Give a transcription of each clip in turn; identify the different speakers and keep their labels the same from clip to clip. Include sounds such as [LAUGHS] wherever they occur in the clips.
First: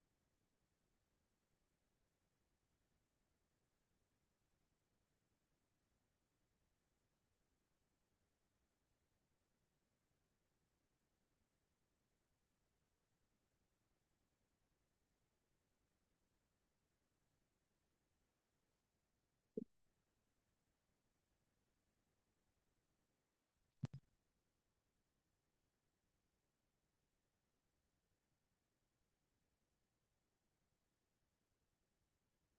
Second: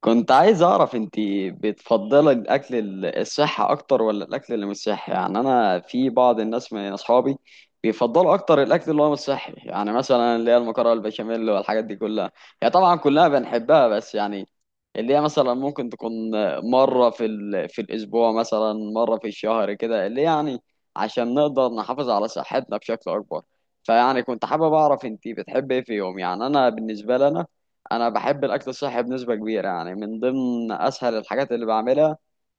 Speaker 1: كنت عايز اعرف انتي بتفضلي الاكل الصحي اكتر ولا الاكل اللي مش صحي؟ يعني انا في بعض الناس من اصحابي بيفضلوا اكتر الاكل اللي هو مش صحي، يعني مثلا اللي هي المكرونه البشاميل والحاجات دي كلها. هي طبعا كلها بنحبها بس يعني اللي هي مثلا ممكن تكون مره في الاسبوع، مثلا مره في الشهر كده اللي يعني عشان نقدر نحافظ على صحتنا بشكل اكبر. فيعني كنت حابب اعرف انتي بتحبي ايه في يوم؟ يعني انا بالنسبه لنا، انا بحب الاكل الصحي بنسبه كبيره. يعني من ضمن اسهل الحاجات اللي بعملها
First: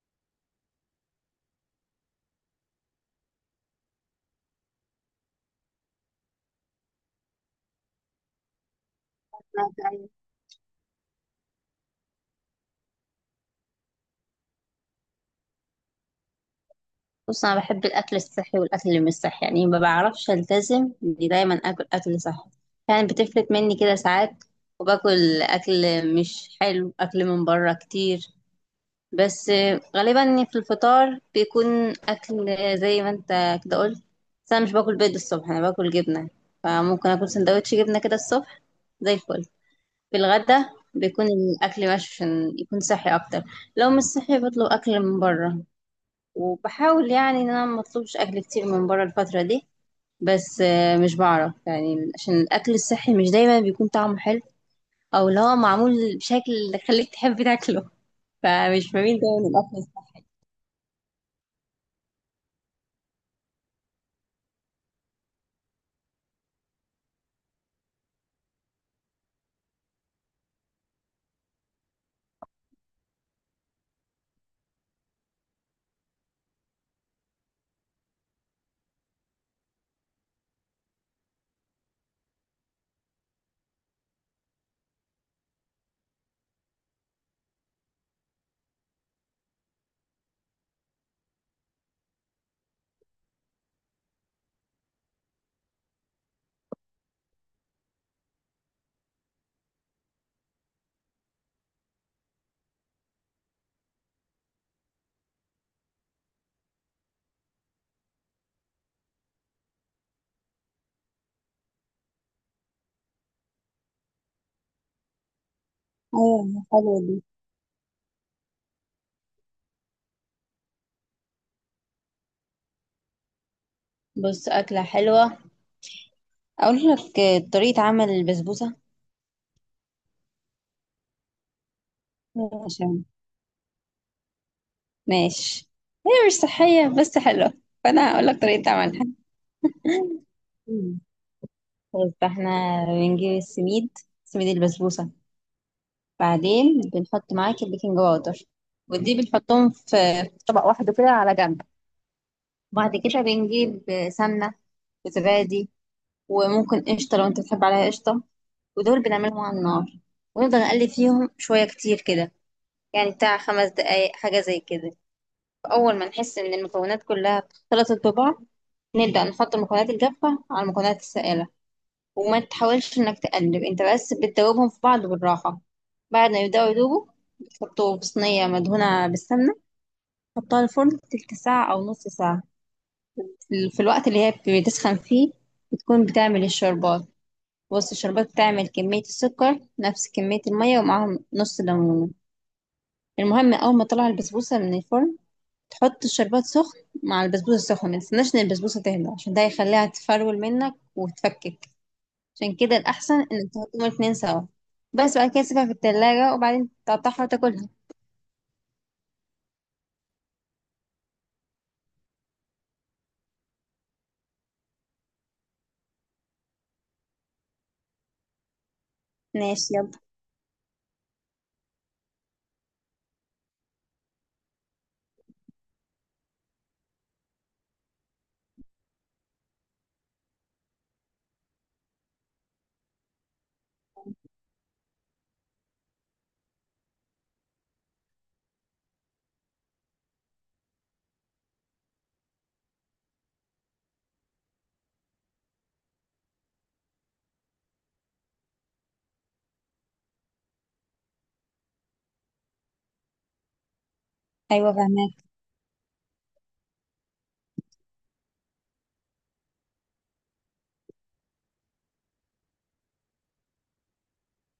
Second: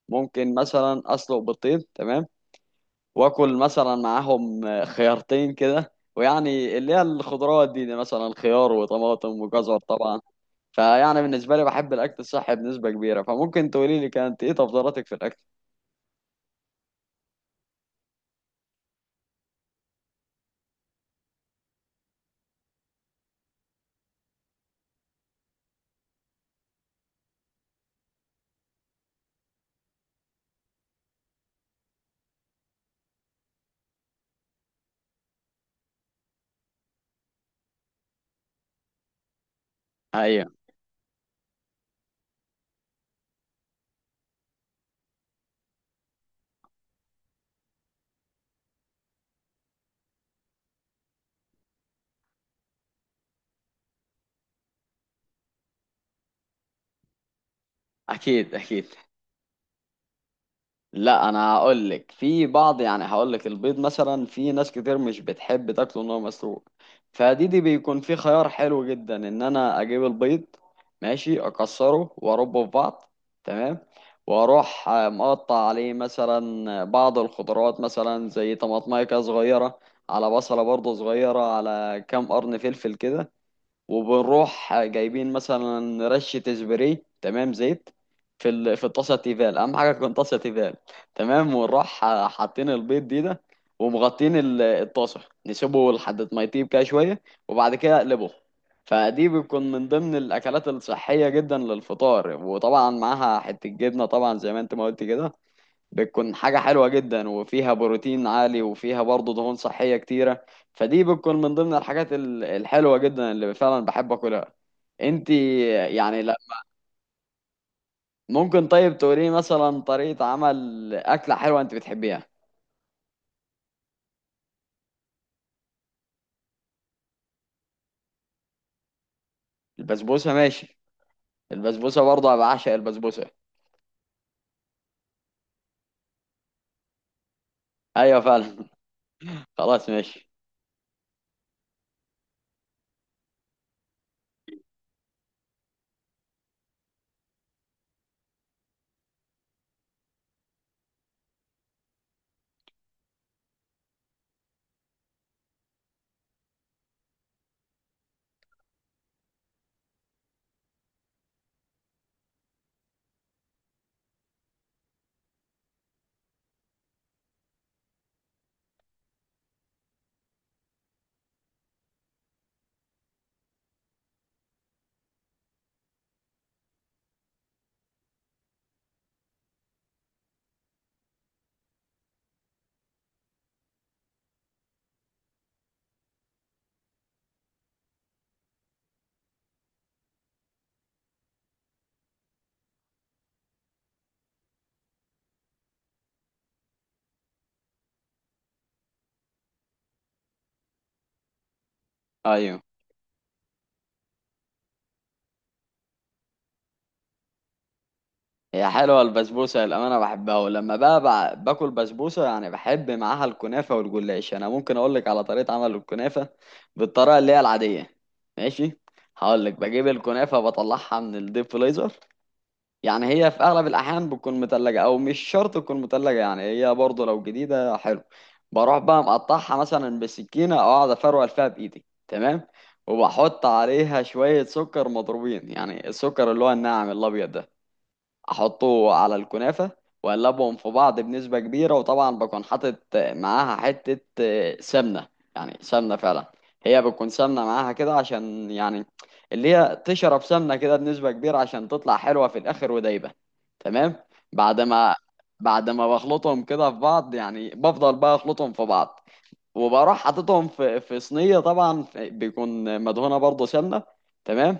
Speaker 1: ممكن مثلا اسلق بيضتين، تمام، واكل مثلا معاهم خيارتين كده، ويعني اللي هي الخضروات دي مثلا خيار وطماطم وجزر
Speaker 2: أيوة.
Speaker 1: طبعا. فيعني بالنسبه لي بحب الاكل الصحي بنسبه كبيره، فممكن تقولي لي كانت ايه تفضيلاتك في الاكل؟
Speaker 2: بص انا بحب الاكل الصحي والاكل اللي مش صحي، يعني ما بعرفش التزم اني دايما اكل اكل صحي. يعني بتفلت مني كده ساعات، وباكل اكل مش حلو، اكل من بره كتير. بس غالبا في الفطار بيكون اكل زي ما انت كده قلت. بس انا مش باكل بيض الصبح، انا باكل جبنه، فممكن اكل سندوتش جبنه كده الصبح، زي الفل. في
Speaker 1: ايوه.
Speaker 2: الغدا بيكون الاكل ماشي عشان يكون صحي اكتر. لو مش صحي بطلب اكل من بره، وبحاول يعني ان انا ما اطلبش اكل كتير من بره الفتره دي. بس مش بعرف، يعني عشان الاكل الصحي مش دايما بيكون طعمه حلو، او اللي هو معمول بشكل اللي خليك تحب تاكله.
Speaker 1: اكيد
Speaker 2: فمش
Speaker 1: اكيد.
Speaker 2: بميل دايما الاكل الصحي.
Speaker 1: لا، انا هقول لك في بعض، يعني هقول لك البيض مثلا في ناس كتير مش بتحب تاكله ان هو مسلوق. فدي بيكون في خيار حلو جدا، ان انا اجيب البيض ماشي، اكسره واربه في بعض، تمام، واروح مقطع عليه مثلا بعض الخضروات مثلا زي طماطمايه كده صغيره، على بصله برضه صغيره، على كام قرن فلفل كده، وبنروح جايبين مثلا رشة سبراي، تمام، زيت في الطاسة تيفال. أهم حاجة تكون طاسة تيفال، تمام، ونروح حاطين البيض دي ده، ومغطين الطاسة، نسيبه لحد ما يطيب كده شوية، وبعد كده اقلبه. فدي بتكون من ضمن الأكلات الصحية جدا للفطار، وطبعا معاها حتة جبنة طبعا زي ما أنت ما قلت كده، بتكون حاجة حلوة جدا وفيها بروتين عالي، وفيها برضه دهون صحية كتيرة. فدي بتكون من ضمن الحاجات الحلوة جدا اللي فعلا بحب أكلها. انت يعني، لا،
Speaker 2: ايوه حلوه دي.
Speaker 1: ممكن طيب تقولي مثلا طريقة عمل أكلة حلوة انت بتحبيها؟
Speaker 2: بص اكله حلوه، اقول لك طريقه عمل البسبوسه.
Speaker 1: البسبوسة، ماشي. البسبوسة برضه أنا بعشق
Speaker 2: عشان
Speaker 1: البسبوسة.
Speaker 2: ماشي، هي مش صحيه بس حلوه، فانا
Speaker 1: أيوة
Speaker 2: هقول لك
Speaker 1: فعلا.
Speaker 2: طريقه عملها.
Speaker 1: [LAUGHS] خلاص ماشي.
Speaker 2: بس احنا بنجيب السميد، سميد البسبوسه، بعدين بنحط معاك البيكنج باودر، ودي بنحطهم في طبق واحد كده على جنب. وبعد كده بنجيب سمنة وزبادي، وممكن قشطة لو انت بتحب عليها قشطة. ودول بنعملهم على النار، ونفضل نقلب فيهم شوية كتير كده، يعني بتاع 5 دقايق حاجة زي كده. أول ما نحس إن المكونات كلها اختلطت ببعض، نبدأ نحط المكونات الجافة على المكونات السائلة، وما تحاولش انك تقلب انت، بس بتدوبهم في بعض بالراحة. بعد ما يبدأوا يدوبوا، بتحطه في صينية مدهونة بالسمنة، تحطها الفرن تلت ساعة أو نص ساعة. في الوقت اللي هي بتسخن فيه، بتكون بتعمل الشربات. بص الشربات بتعمل كمية السكر نفس كمية المية، ومعاهم نص ليمونة. المهم أول ما طلع البسبوسة من الفرن، تحط الشربات سخن مع البسبوسة السخنة، متستناش إن البسبوسة تهدى عشان ده هيخليها تفرول منك وتفكك. عشان
Speaker 1: أيوة
Speaker 2: كده الأحسن إنك تحطهم الاتنين سوا، بس بعد كده تسيبها في التلاجة وبعدين تقطعها وتاكلها.
Speaker 1: هي حلوة البسبوسة، للأمانة بحبها. ولما بقى باكل بسبوسة يعني بحب معاها الكنافة والجلاش. أنا ممكن أقولك على طريقة عمل الكنافة بالطريقة اللي هي العادية، ماشي؟ هقولك
Speaker 2: ماشي
Speaker 1: بجيب
Speaker 2: يلا.
Speaker 1: الكنافة، بطلعها من الديب فريزر، يعني هي في أغلب الأحيان بتكون متلجة أو مش شرط تكون متلجة، يعني هي برضه لو جديدة حلو. بروح بقى مقطعها مثلا بسكينة، أو أقعد أفرول فيها بإيدي، تمام، وبحط عليها شوية سكر مضروبين، يعني السكر اللي هو الناعم الأبيض ده، احطه على الكنافه واقلبهم في بعض بنسبه كبيره. وطبعا بكون حاطط معاها حته سمنه، يعني سمنه فعلا. هي بتكون سمنه معاها كده عشان يعني اللي هي تشرب سمنه كده بنسبه كبيره عشان تطلع حلوه في الاخر ودايبه، تمام. بعد
Speaker 2: أيوة
Speaker 1: ما
Speaker 2: فهماك.
Speaker 1: بعد ما بخلطهم كده في بعض يعني بفضل بقى اخلطهم في بعض، وبروح حاططهم في صينيه طبعا بيكون مدهونه برضه سمنه، تمام.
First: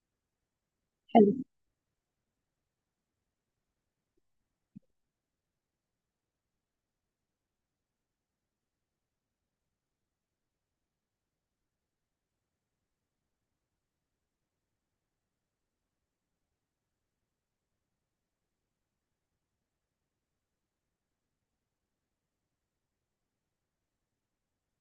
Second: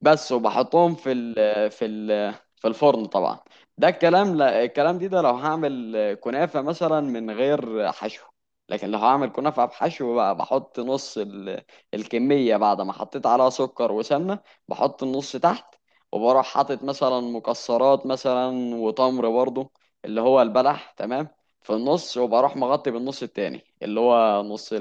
Speaker 1: بس وبحطهم في
Speaker 2: حلو.
Speaker 1: ال في ال في الفرن طبعا. ده الكلام، لا، الكلام دي ده لو هعمل كنافة مثلا من غير حشو. لكن لو هعمل كنافة بحشو بقى بحط نص الكمية بعد ما حطيت عليها سكر وسمنة، بحط النص تحت وبروح حاطط مثلا مكسرات مثلا وتمر برضو اللي هو البلح، تمام، في النص، وبروح مغطي بالنص التاني اللي هو نص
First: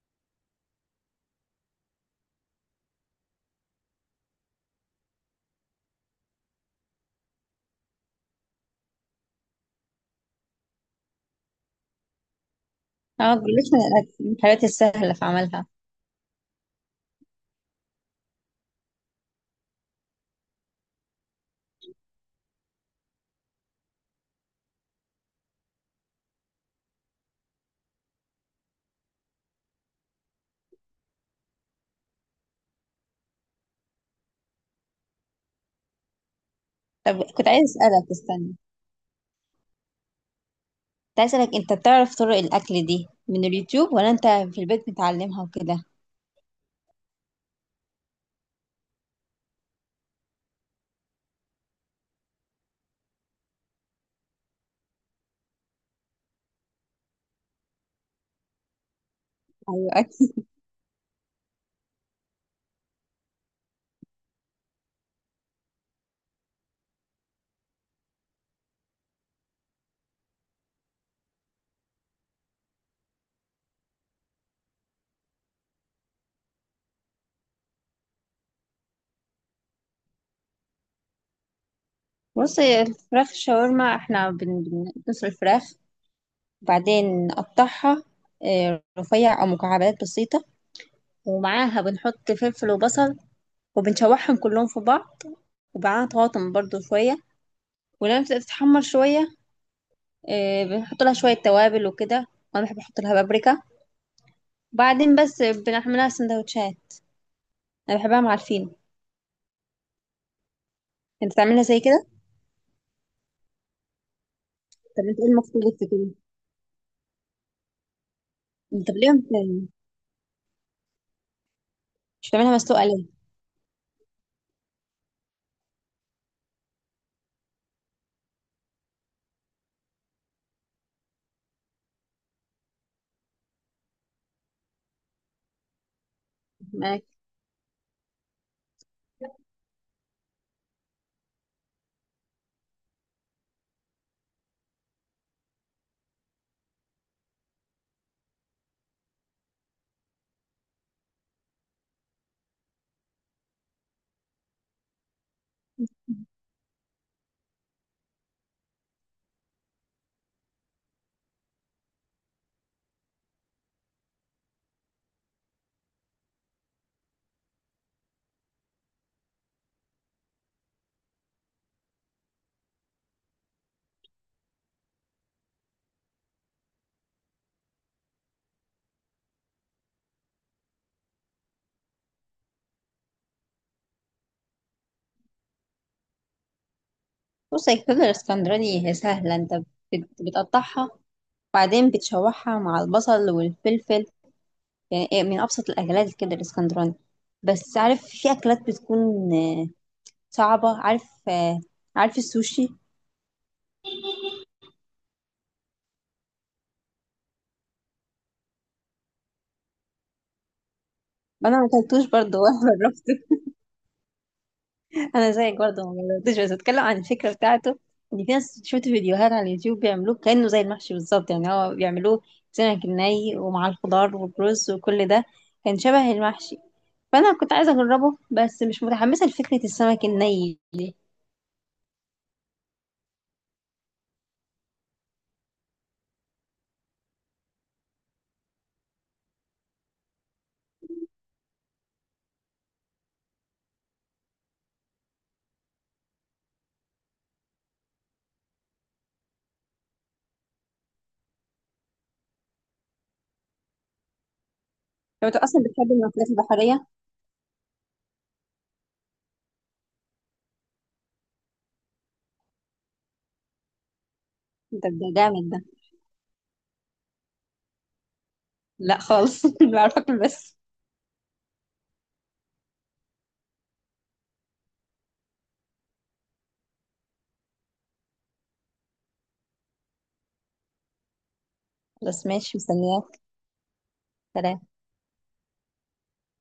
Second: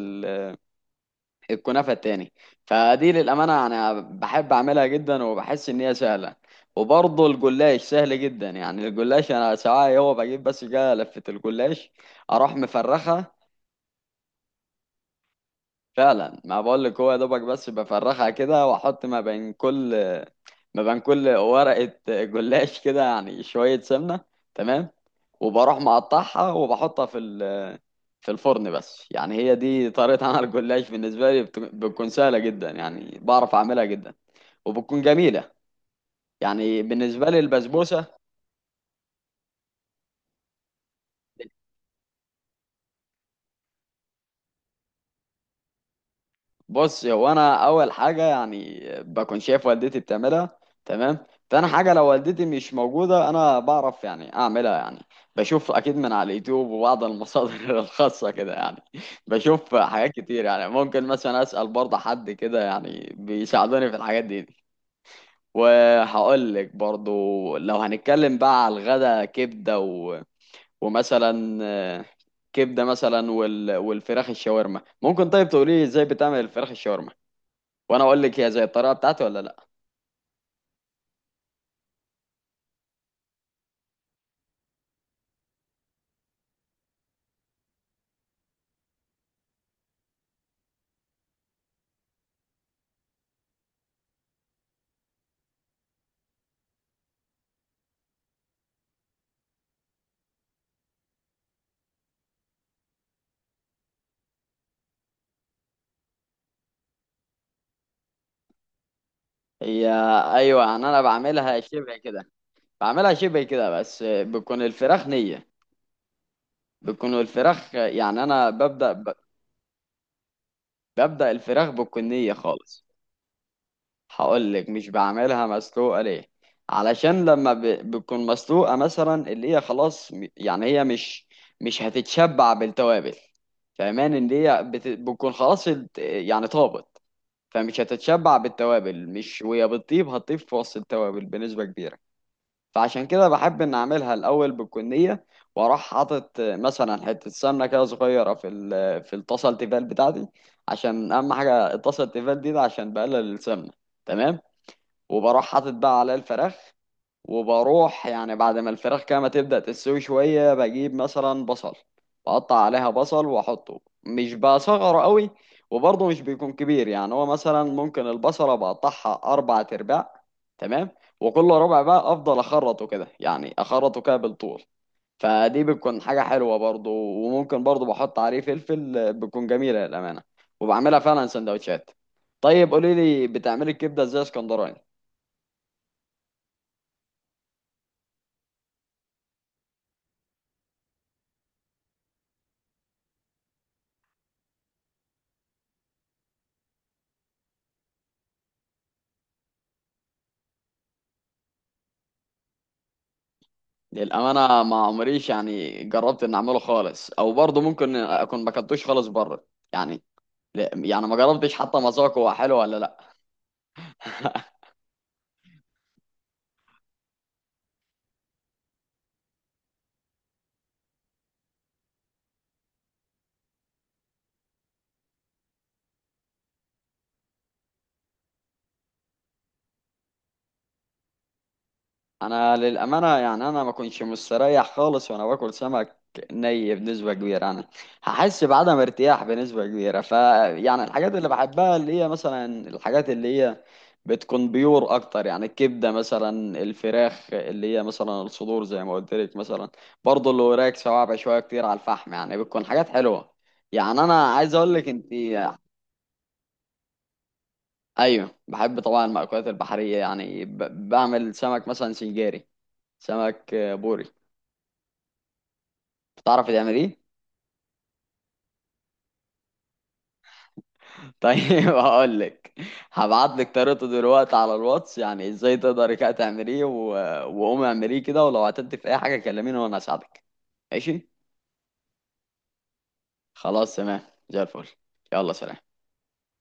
Speaker 1: الكنافة التاني. فدي للأمانة أنا بحب أعملها جدا، وبحس إن هي سهلة. وبرضه الجلاش سهل جدا، يعني الجلاش أنا ساعات هو بجيب بس كده لفة الجلاش، أروح مفرخها.
Speaker 2: اه، جلاش من الأكل، من الحاجات السهلة في عملها.
Speaker 1: فعلا ما بقول لك، هو يا دوبك بس بفرخها كده، واحط ما بين كل ورقة جلاش كده يعني شوية سمنة، تمام، وبروح مقطعها وبحطها في الفرن بس. يعني هي دي طريقة عمل الجلاش بالنسبة لي، بتكون سهلة جدا يعني بعرف أعملها جدا، وبتكون جميلة. يعني
Speaker 2: طب
Speaker 1: بالنسبة لي
Speaker 2: كنت عايز
Speaker 1: البسبوسة.
Speaker 2: أسألك، استنى، كنت عايز أسألك أنت بتعرف طرق الأكل دي من اليوتيوب ولا أنت في البيت بتعلمها وكده؟
Speaker 1: بص هو انا اول حاجة يعني بكون شايف والدتي بتعملها، تمام. تاني حاجة لو والدتي مش موجودة، انا بعرف يعني اعملها، يعني بشوف اكيد من على اليوتيوب وبعض المصادر [LAUGHS] الخاصة كده يعني. بشوف
Speaker 2: أيوة [LAUGHS]
Speaker 1: حاجات
Speaker 2: أكل.
Speaker 1: كتير، يعني ممكن مثلا اسأل برضه حد كده يعني بيساعدوني في الحاجات دي. وهقول لك برضه لو هنتكلم بقى على الغدا كبدة، ومثلا كبده مثلا والفراخ الشاورما. ممكن طيب تقولي لي ازاي بتعمل الفراخ الشاورما، وانا اقول لك هي زي الطريقه بتاعتي ولا لا؟
Speaker 2: بص هي الفراخ شاورما، احنا بنسلق الفراخ، وبعدين نقطعها رفيع أو مكعبات بسيطة. ومعاها بنحط فلفل وبصل، وبنشوحهم كلهم في بعض، وبعدها طماطم برضو شوية. ولما بتبدأ تتحمر شوية، بنحط لها شوية توابل وكده، وأنا بحب أحط لها بابريكا. وبعدين بس بنعملها سندوتشات، أنا بحبها مع الفينو.
Speaker 1: هي ايوه، يعني انا
Speaker 2: أنت
Speaker 1: بعملها
Speaker 2: تعملها زي
Speaker 1: شبه
Speaker 2: كده؟
Speaker 1: كده. بعملها شبه كده بس بتكون
Speaker 2: طب
Speaker 1: الفراخ
Speaker 2: أنت إيه
Speaker 1: نيه.
Speaker 2: المختلف في كده؟
Speaker 1: بتكون الفراخ يعني انا
Speaker 2: أنت ليه مت-
Speaker 1: ببدا الفراخ بتكون
Speaker 2: مش
Speaker 1: نيه
Speaker 2: بتعملها مسلوقة
Speaker 1: خالص.
Speaker 2: ليه؟
Speaker 1: هقول لك مش بعملها مسلوقه ليه، علشان لما بتكون مسلوقه مثلا اللي هي خلاص يعني هي مش هتتشبع بالتوابل، فاهمان ان هي بتكون خلاص يعني طابت.
Speaker 2: معاك.
Speaker 1: فمش هتتشبع بالتوابل، مش وهي بتطيب هتطيب في وسط التوابل بنسبه كبيره. فعشان كده بحب ان اعملها الاول بالكنيه، واروح حاطط مثلا حته سمنه كده صغيره في الطاسه التيفال بتاعتي، عشان اهم حاجه الطاسه التيفال دي ده عشان بقلل السمنه، تمام. وبروح حاطط بقى عليه الفراخ، وبروح يعني بعد ما الفراخ كده تبدأ تستوي شوية بجيب مثلا بصل، بقطع عليها بصل واحطه مش بصغره قوي، وبرضه مش بيكون كبير، يعني هو مثلا ممكن البصلة بقطعها أربع أرباع، تمام، وكل ربع بقى أفضل أخرطه كده، يعني أخرطه كده بالطول. فدي بتكون حاجة حلوة برضه، وممكن برضه بحط عليه فلفل، بتكون جميلة للأمانة، وبعملها فعلا سندوتشات. طيب قولي لي بتعملي الكبدة ازاي اسكندراني؟
Speaker 2: بص هي الكبدة الإسكندراني هي سهلة، أنت بتقطعها، وبعدين بتشوحها مع البصل والفلفل، يعني إيه، من أبسط الأكلات الكبدة الإسكندراني. بس عارف في أكلات بتكون صعبة، عارف عارف السوشي.
Speaker 1: للأمانة ما عمريش يعني جربت إن أعمله خالص، أو برضه ممكن أكون ما كنتوش خالص بره يعني. يعني ما جربتش
Speaker 2: انا ما
Speaker 1: حتى ما
Speaker 2: اكلتوش
Speaker 1: أذوق هو
Speaker 2: برضه ولا
Speaker 1: حلو ولا لأ.
Speaker 2: جربته.
Speaker 1: [LAUGHS]
Speaker 2: [LAUGHS] انا زيك برضه ما جربتوش، بس اتكلم عن الفكره بتاعته، ان في ناس شفت فيديوهات على اليوتيوب بيعملوه كانه زي المحشي بالظبط، يعني هو بيعملوه سمك ني ومع الخضار والرز وكل ده، كان شبه المحشي. فانا كنت عايزه اجربه، بس مش متحمسه لفكره السمك الني.
Speaker 1: انا للامانه يعني انا ما كنتش مستريح خالص وانا باكل سمك ني بنسبه كبيره، انا هحس بعدم ارتياح بنسبه كبيره يعني الحاجات اللي بحبها اللي هي مثلا الحاجات اللي هي بتكون بيور اكتر، يعني الكبده مثلا، الفراخ اللي هي مثلا الصدور زي ما قلت لك مثلا، برضه اللي وراك صوابع شويه كتير على الفحم، يعني بتكون حاجات حلوه. يعني انا عايز اقول لك انت.
Speaker 2: لو انت اصلا بتحب المأكولات البحريه.
Speaker 1: ايوه بحب طبعا المأكولات البحريه، يعني بعمل سمك مثلا سنجاري، سمك بوري.
Speaker 2: انت ده جامد ده.
Speaker 1: تعرف تعمل ايه؟
Speaker 2: لا خالص، [LAUGHS] بعرف اكل بس.
Speaker 1: [LAUGHS] طيب هقول لك، هبعت لك طريقته دلوقتي على الواتس يعني ازاي تقدري كده تعمليه، وقومي اعمليه كده، ولو عطلت في اي حاجه كلميني وانا اساعدك، ماشي؟
Speaker 2: خلاص ماشي، مستنياك.
Speaker 1: خلاص تمام. زي الفل.
Speaker 2: سلام.
Speaker 1: يلا سلام.